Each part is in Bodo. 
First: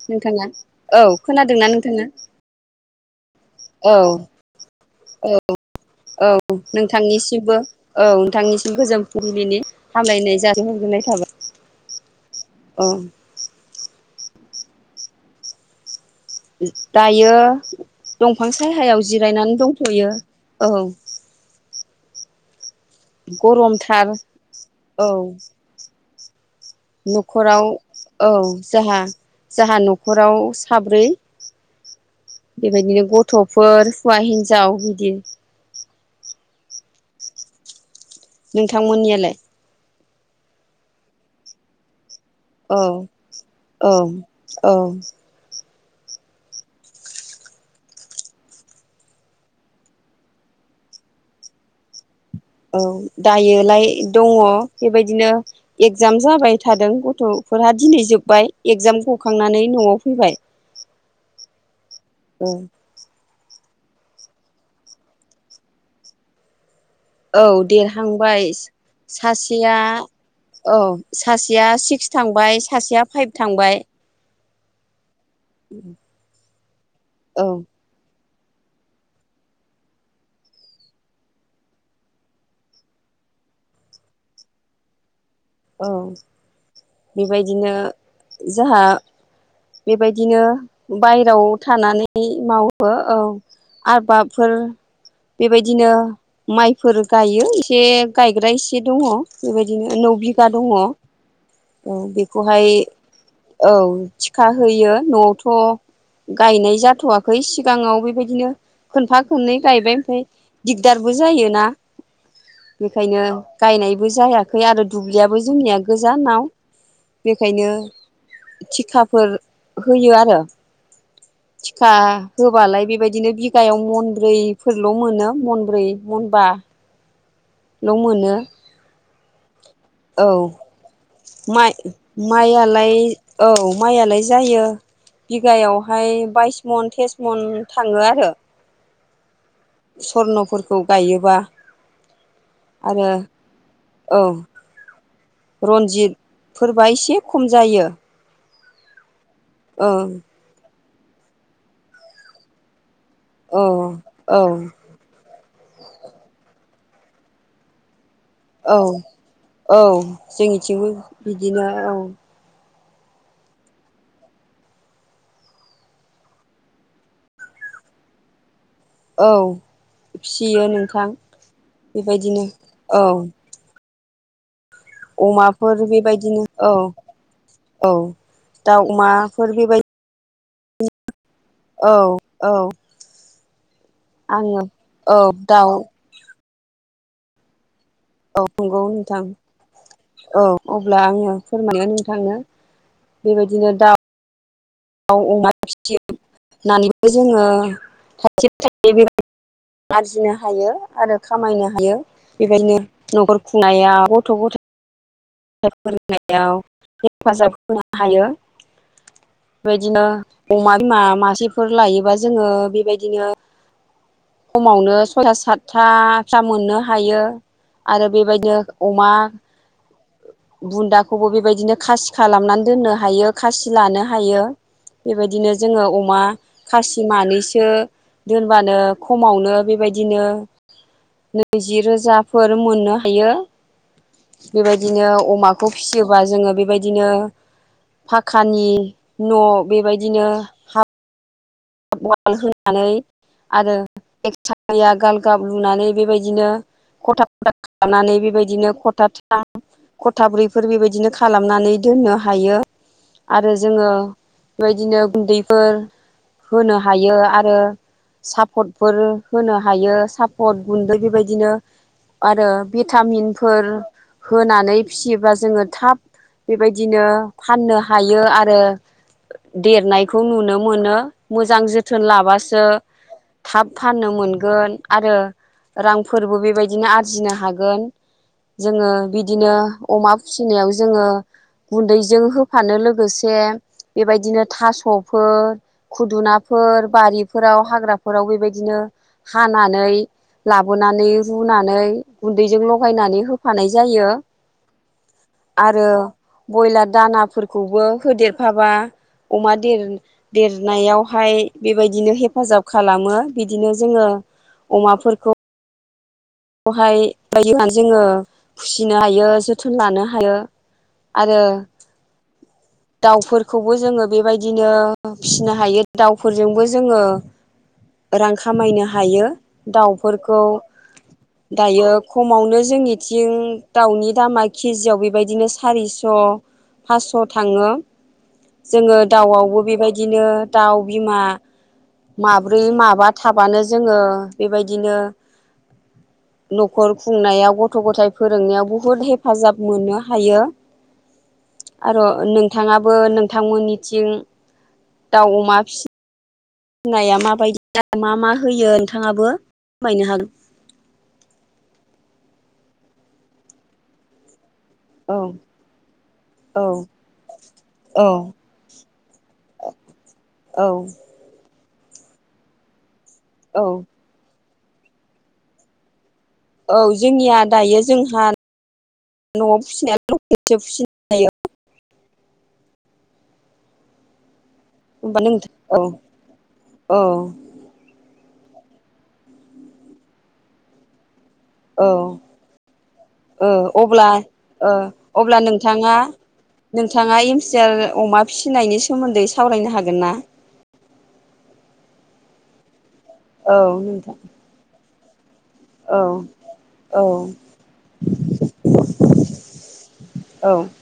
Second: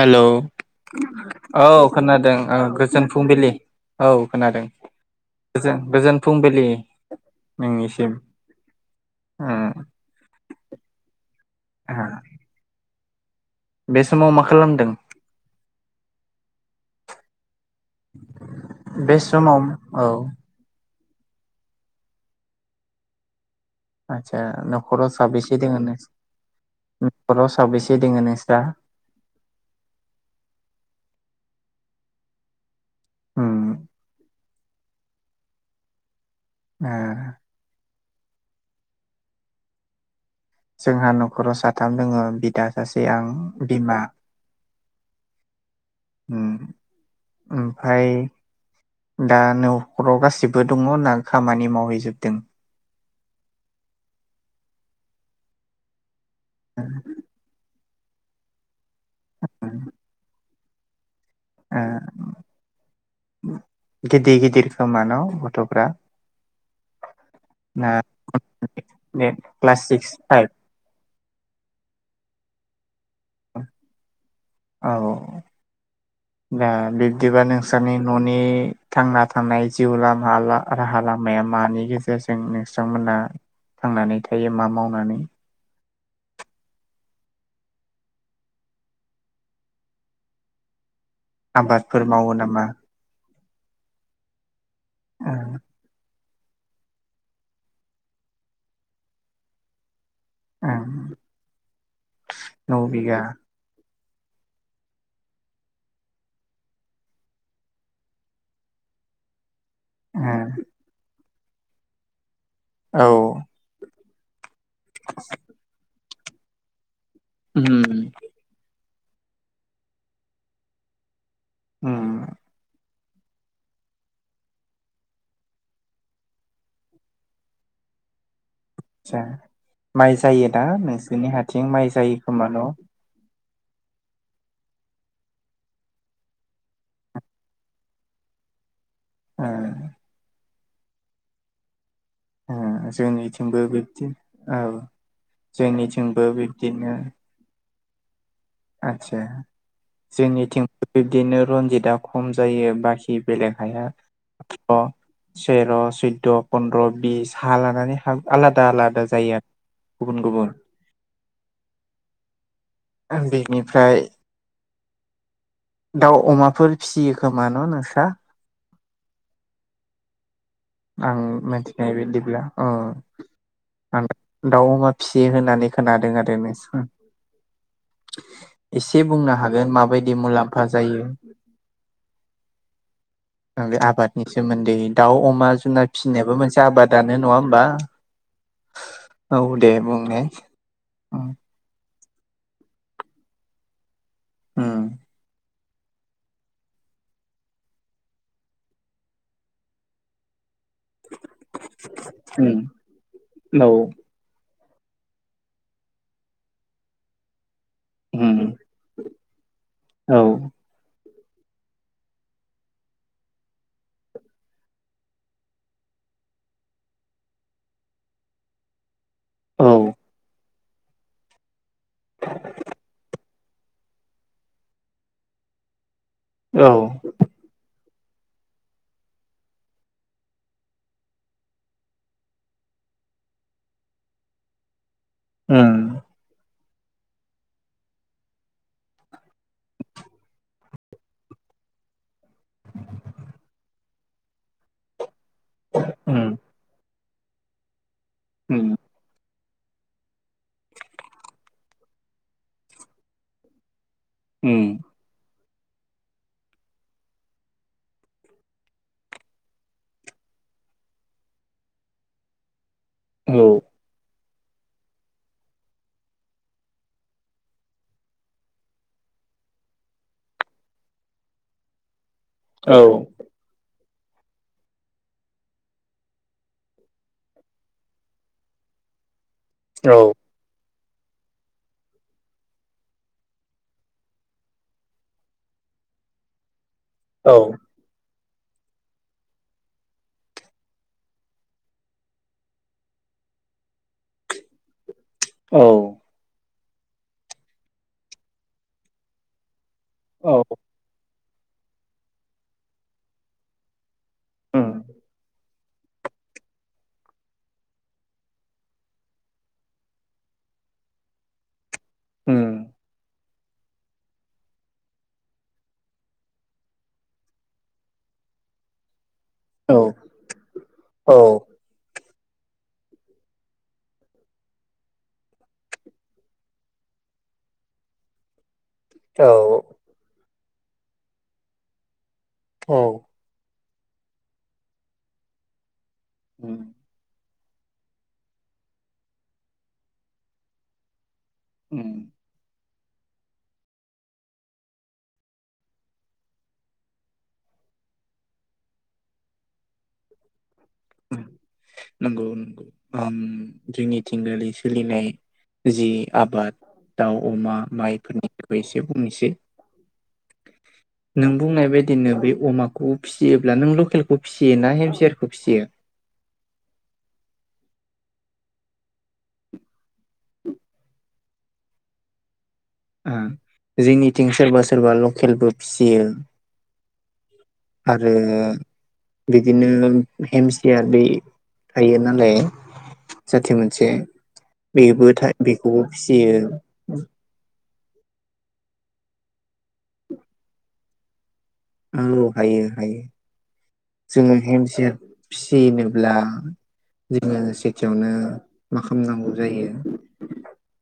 हेलौ नोंथाङा औ खोनादोंना औ नोंथाङा खोनादों आं गोज फुंबिलि औ खोनादों। औ गोजोन गोजोन औ फुंबिलि नोंथांनिसिमबो औ नोंनिसिम नोंथांनिसिम गो जो फुंबिलिनि हाम लायनाय जासिहरगोरनाय थाबाय हम औ बे समाव मा खालामदों? दायो दंफां साहायाव बे जिरायनानै समाव औ दंथ'यो औ। गरमथार आथसा औ न'खराव साबसेै दोङो नो न'खराव औ नोंस्रा जोहा जाहा न'खराव साब्रै। बेबायदिनो उम गथ'फोर हौवा हिन्जाव बिदि ओ। नोंथांमोननियालाय? जोंहा न'खराव साथाम दोङो। बिदा औ सासे आं औ बिमा। औ उम उमफाय दा न'खराव गासिबो दङ ना खामानि मावहैजोबदों? औ दायोलाय दङ बेबायदिनो एक्जामस जाबाय थादों गथ'फोरहा दिनै जोब्बाय एक्जाम गखांनानै न'आव फैबाय। ओ। औ। गिदि गिदिर खोमान गथ'फ्रा। औ ना देरहांबाय दे सासेया क्लास सिक्स फाइभ औ। सासेया सिक्स थांबाय सासेया फाइभ थांबाय। औ दा बिब्दिबा औ नोंस्रानि न'न नि थांना थानाय जिउ लामा ला राहा लामाया मानि गेजेरजों नोंस्रांमोना थांनानै थायो मा मावनानै। औ बेबायदिनो जाहा बेबायदिनो बायेराव आबादफोर थानानै नामा मावो औ आबादफोर ओं बेबायदिनो माइफोर गायो एसे गायग्रा एसे दङ बेबायदिनो नौ बि गा दङ ओं औ बेखौहाय नौ बिगा ओ औ थिखा होयो न'आवथ' गायनाय जाथ'वाखै सिगाङाव बेबायदिनो खोनफा खननै गायबाय ओ ओमफ्राय दिगदारबो जायोना औ बेखायनो गायनायबो जायाखै आरो दुब्लियाबो जोंनिया गोजानाव बेखायनो उम थिखाफोर होयो आरो। थिखा उम होबालाय बेबायदि दिनो बिगायाव मनब्रैफोरल' मोनो मनब्रै मनबा ल' मोनो। आदसा माइ औ जायो दा नोंसोरनि हाथिं माइ जायो खोमा न' ओ माइआलाय औ माइआलाय जायो। बिगायावहाय बाइस मन तेस मन थाङो आरो। सर्नफोरखौ गायोबा ओ आरो जोंनिथिंबो बिबदि औ। रन्जित जोंनिथिंबो फोरबा बिब्दिनो एसे खम जायो आदसा ओं जोंनिथिं बिब्दिनो रनजितआ खम जायो बाखि बेलेग औ हाया औ तेर' सैदद' पन्द्र' बिस हा लानानै हा आलादा औ आलादा जायो आरो औ गुबुन गुबुन जोंनिथिंबो बिदिनो औ। बेनिफ्राय दाउ अमाफोर फिसियो खोमा न' नोंस्रा औ फियो नोंथां आं मिथिनाय बायदिब्ला बेबायदिनो अ औ। दाउ अमा फिसियो होननानै अमाफोर खोनादों आरो बेबायदिनो नोंस औ औ दाउ एसे बुंनो अमाफोर हागोन बेबायदि माबायदि मुलाम्फा जायो। औ औ आबादनि आङो सोमोन्दै दाउ औ अमा दाउ जुनार फिसिनायाबो मोनसे आबादानो नङा होमबा। औ नंगौ नोंथां औ दे बुंनाय औ अब्ला उम आङो फोरमनो थाङो बेबायदिनो दाउ दाउ अमा फिसिनानैबो जोङो थाइसे थाइनै बेबायदि आरजिनो हायो आरो खामायनो हायो उम बेबायदिनो नखर औ खुंनायाव गथ' गथ फोरोंनायाव हेफाजाब हायो उम बेदिनो औ अमा बिमा मा सेफोर लायोबा जोङो बेबायदिनो खमावनो सयथा सातथाफ्रा मोननो हायो। आरो बेबायदिनो अमा औ बुन्दाखौबो बेबायदिनो खासि खालामनानै दोननो हायो खासि लानो हायो बेबायदिनो जोङो अ बा औ खासि मानैसो दोनबानो खमावनो बेबायदिनो नैजि रोजाफोर मोननो हायो। बेबायदिनो अमाखौ ओम फिसियोबा जोङो बेबायदि दिनो फाखानि न' बेबायदिनो हा हाबवाल होनानै आरो एखसालिया गाल गाब लुनानै ओम बेबायदिनो खथा खथा खालामनानै बेबायदिनो ओम खथा था खथाब्रैफोर बेबायदिनो खालामनानै दोननो हायो आरो जोङो ओम बेबायदिनो गुन्दैफोर होनो हायो आरो सापटफोर होनो हायो सापट गुन्दै बेबायदिनो आरो औ भिटामिनफोर होनानै फिसियोबा जोङो थाब बेबायदिनो फाननो हायो आरो देरनायखौ नुनो मोनो। मोजां जोथोन लाबासो औ थाब फाननो मोनगोन आरो रांफोरबो बेबायदिनो आरजिनो हागोन। जोङो बिदिनो औ अमा फिसिनायाव जोङो गुन्दैजों होफानो लोगोसे बेबायदिनो थास'फोर खुदुनाफोर औ बारिफोराव हाग्रा फोराव बेबायदिनो हानानै लाबोनानै रुनानै गुन्दैजों लगायना नै होफानाय जायो। औ आरो बयलार दानाफोरखौबो होदेरफाबा अमा देर-देरनायावहाय बेबायदिनो हेफाजाब खालामो बिदिनो जोङो ओम अमाफोरखौ हाय [inaudible] जोङो खुसिनो हायो जोथोन लानो हायो। आरो हम दाउफोरखौबो जोङो बेबायदिनो फिसिनो हायो दाउफोरजोंबो जोङो रां खामायनो हायो औ दाउफोरखौ औ दायो खमावनो जोंनिथिं दाउनि दामा केजियाव बेबायदिनो सारिस' फासस' थाङो। जोङो औ दाउआवबो बेबायदिनो दाउ बिमा माब्रै औ माबा थाबानो जोङो बेबायदिनो ओम न'खर खुंनायाव गथ' गथाय फोरोंनायाव बुहुत हेफाजाब मोननो हायो आरो ओम नों थाङाबो नोंथांमोननिथिं दाउ अमा फिसि नाया माबायदि मा मा होयो नोंथाङाबो फोरमायनो हागोन। नंगौ नंगौ उम जोंनिथिं सोलिनाय औ जि आबाद औ दाउ अमा औ माइफोरनिखौबो एसे बुंनोसै। औ नों बुंनाय बायदिनो बे अमाखौ फिसियोब्ला औ नों लकेलखौ फिसियो ना हेमसियार खौ फिसियो? औ जोंनिया दायो जोंहा न'आव फिसिनाया लकेलसो फिसि [inaudible] ओ जोंनिथिं सोरबा सोर सोरबा होमबा लकेलबो नोंथां औ फिसियो औ आरो बिदिनो हेमसियार बे औ थायो नालाय। ओ जाथि मोनसे अब्ला ओ बेबो अब्ला बेखौबो नोंथाङा फिसियो नोंथाङा हेमसियार अमा फिसिनायनि सोमोन्दै सावरायनो हागोन ना? आंल' हायो हायो। औ नोंथां जोङो हेमसियार औ फिसिनोब्ला औ जोङो सेथियावनो मा खालामनांगौ जायो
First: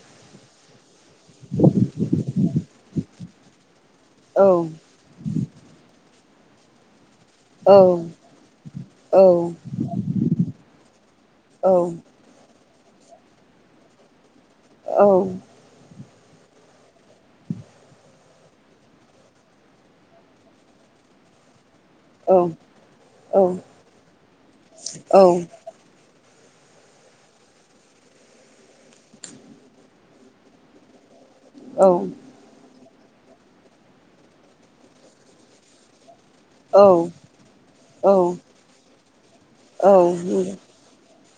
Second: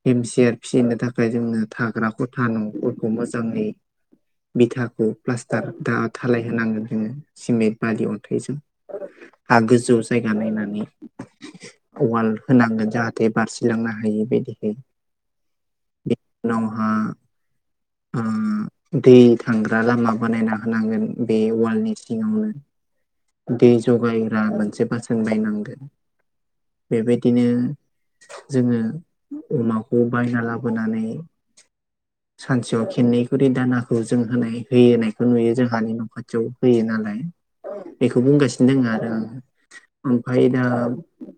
हेमसियार फिसिनो थाखाय जोंनो थाग्रा खथा न'फोरखौ मोजाङै औ बिथाखौ प्लास्टार धा-धालाय होनांगोन जोङो। सिमेन्ट औ बालि अनथाइजों। औ हा गोजौ जायगा नायनानै औ उवाल होनांगोन। जाहाथे बारसिलांनो हायि बायदि। औ बिनि उनावहा दै थांग्रा लामा बानायना होनांगोन बे वालनि औ सिङावनो दै जगायग्रा मोनसे बासोन बायनांगोन। बेबायदिनो जोङो अमाखौ बायना लाबोनानै सानसेयाव खेननै खुरि दानाखौ जों होनाय होयो होनायखौ नुयो जोंहानि न' खाथि जौ होयो औ नालाय बेखौ औ बुंगासिनो दङ आरो आङो ओमफाय केजि दा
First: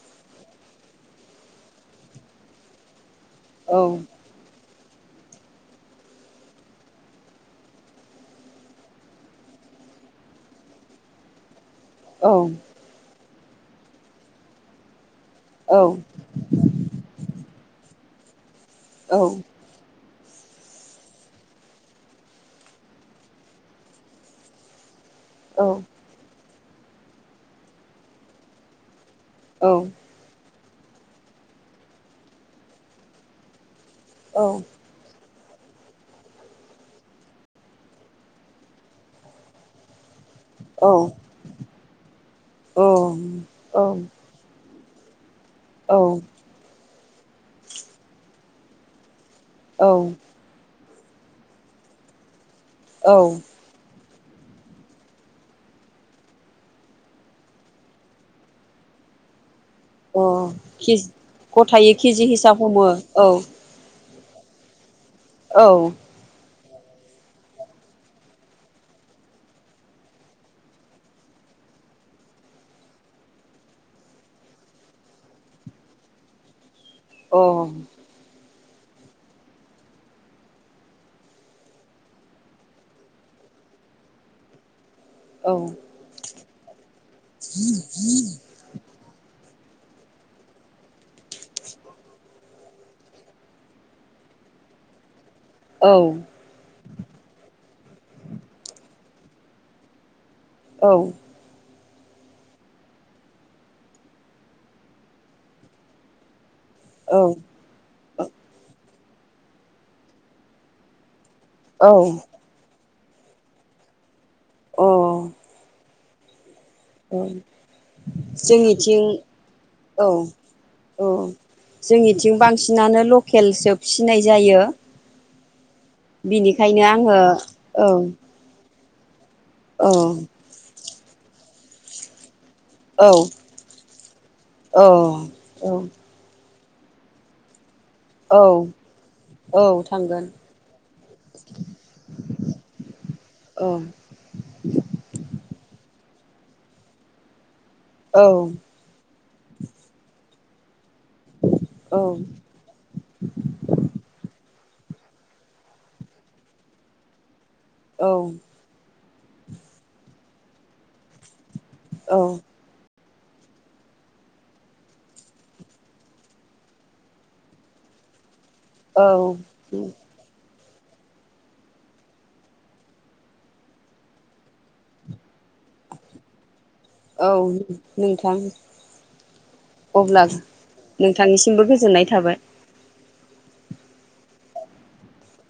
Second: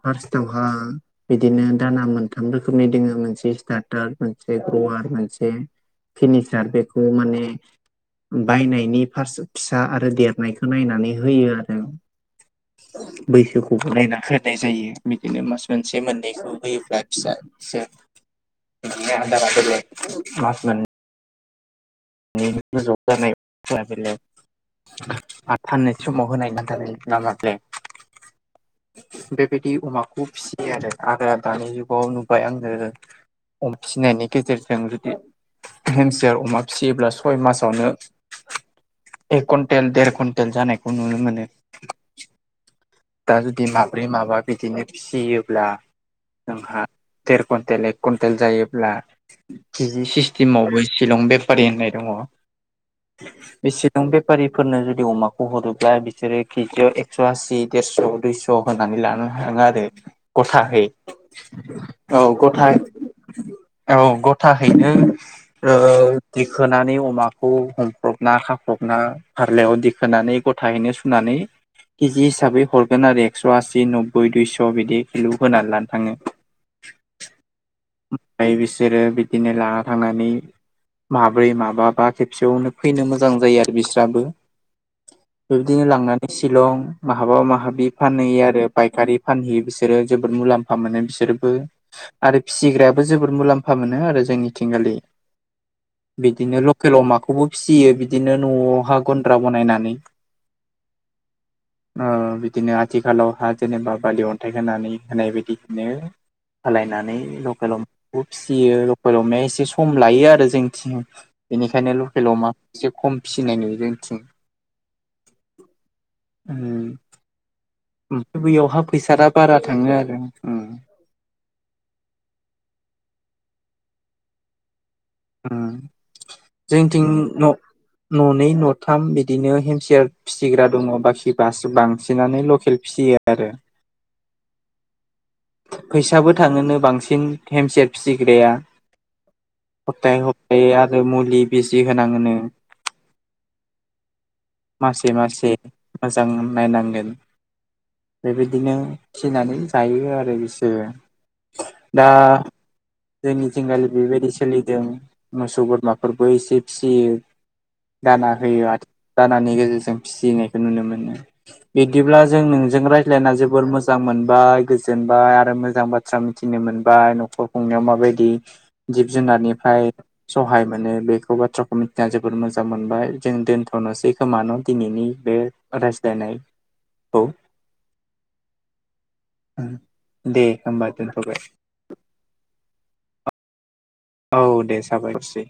फार्स्टवहा बिदिनो दाना मोनथाम रोखोमनि दङ मोनसे स्टारटार मोनसे रवार मोनसे फिनिसार बेखौ माने बायनायनि फार्स्ट फिसा आरो देरनायखौ नायनानै होयो आरो औ बैसोखौ नायना होनाय जायो बिदिनो मास मोनसे मोननैखौ होयोब्ला फिसा [inaudible] [inaudible] [inaudible] आरो आगोल दानि जुगाव नुबाय आङो अमाफिनायनि गेजेरजों जुदि हेमसिार अमा फिसियोब्ला सय मासावनो एक कुन्टेल देर कुइटेल जानायखौ नुनो मोनो दा जुदि माब्रै माबा बिदिनो फियोब्ला जोंहा देर कुइन्टेल एक कुइन्टेल जायोब्ला किजि सिस्टेमावबो शलं बेफारि होननाय दङ। औ। बे शिलं बेफारिफोरनो जुदि अमाखौ हरोब्ला बिसोरो केजियाव एकस' आसि देरस' दुइस' होनानै लाना थाङा आरो। गथायै केजि हिसाब हमो औ [inaudible] [inaudible] सोनानै अमाखौ हमख्रबना खाख्रबना फारलायाव दिेखोनानै गथायैनो सुनानै केजि हिसाबै हरगोन आरो एक्स' आसि नब्बै दुइस' बिदि खिलु होनानै लानो थाङो अ। ओमफ्राय बिसोरो बिदिनो लाना थांनानै माब्रै माबाबा खेबसेयावनो फैनो मोजां जायो आरो बिस्राबो। औ बेबायदिनो लांनानै शिलं माहाबा माहाबि फानहैयो आरो फायखारि फानहैयो बिसोरो जोबोद मुलाम्फा मोनो बिसोरबो आरो फिसिग्रायाबो जोबद मुलाम्फा मोनो आरो जोंनिथिंगालि औ बिदिनो ल लखेल अमाखौबो फिसियो बिदिनो न'आवह गन्द्रा बानायनानै। औ। बिदिनो आथिखालावहा जेनेबा बालि अन्थाइ होनानै होनाय बायदिनो खालायनानै लकेल अमाखौ फिसियो लकेल अमाया एसे सम लायो आरो जोंथिं। बेनिखायनो औ लखेल अमाखौ ऐसे खम फिसिनाय नुयो जोंथिं। अ। औ। ओमफ्राय बैयावहा फैसा दा बारा थाङो औ आरो। औ जोंनिथिं बांसिनानो लकेलसो फिसिनाय जायो बिनिखायनो जोंथिं आङो न औ न'नै न थ बिदिनो औ हेमसियार फिसिग्रा दङ बाखि बास बांसिनानो खेलफियो आरो। अ। फैसाबो थांडोनो बांसिन हेमसेट फिसिग्राया। औ औ औ सप्ताहै थांगोन स‌प्ताहै आरो मुलि बेिजि होनाङोनो। औ मासे मासे। मोजां नायनांगोन औ बेबायदिनो फिनानै जायो आरो। लोगोसे दा जोंनि जिंगलि बेबायदि सोलि। जों मोसौ बोरमाफोरबो एसे फियो औ दाना होयो आ। दानानि गेजेरजों फिसिनायखौ नुनो मोनो बिदिब्ला जों नोंजों रा प्लेना जोबोर मोजां मोनबाय गोज गोजोनबाय आरो मोजां बाथ्रा मिथिनो मोनबाय न'खर खंनायाव माबायदि जिब औ औ जुनारनिफ्राय सहाय मोन माने बेखौ बाथ्राखौ मिथिना जोबोद मोजां मोनबाय जों दोन्थ'नोसै खोमा न दिनैनि बे रायस्लाय नायखौ। औ नोंथां। अब्ला दे होमबा दोनथ'बाय नोंथांनिसिमबो गोजोननाय थाबाय औ दे जाबायसै।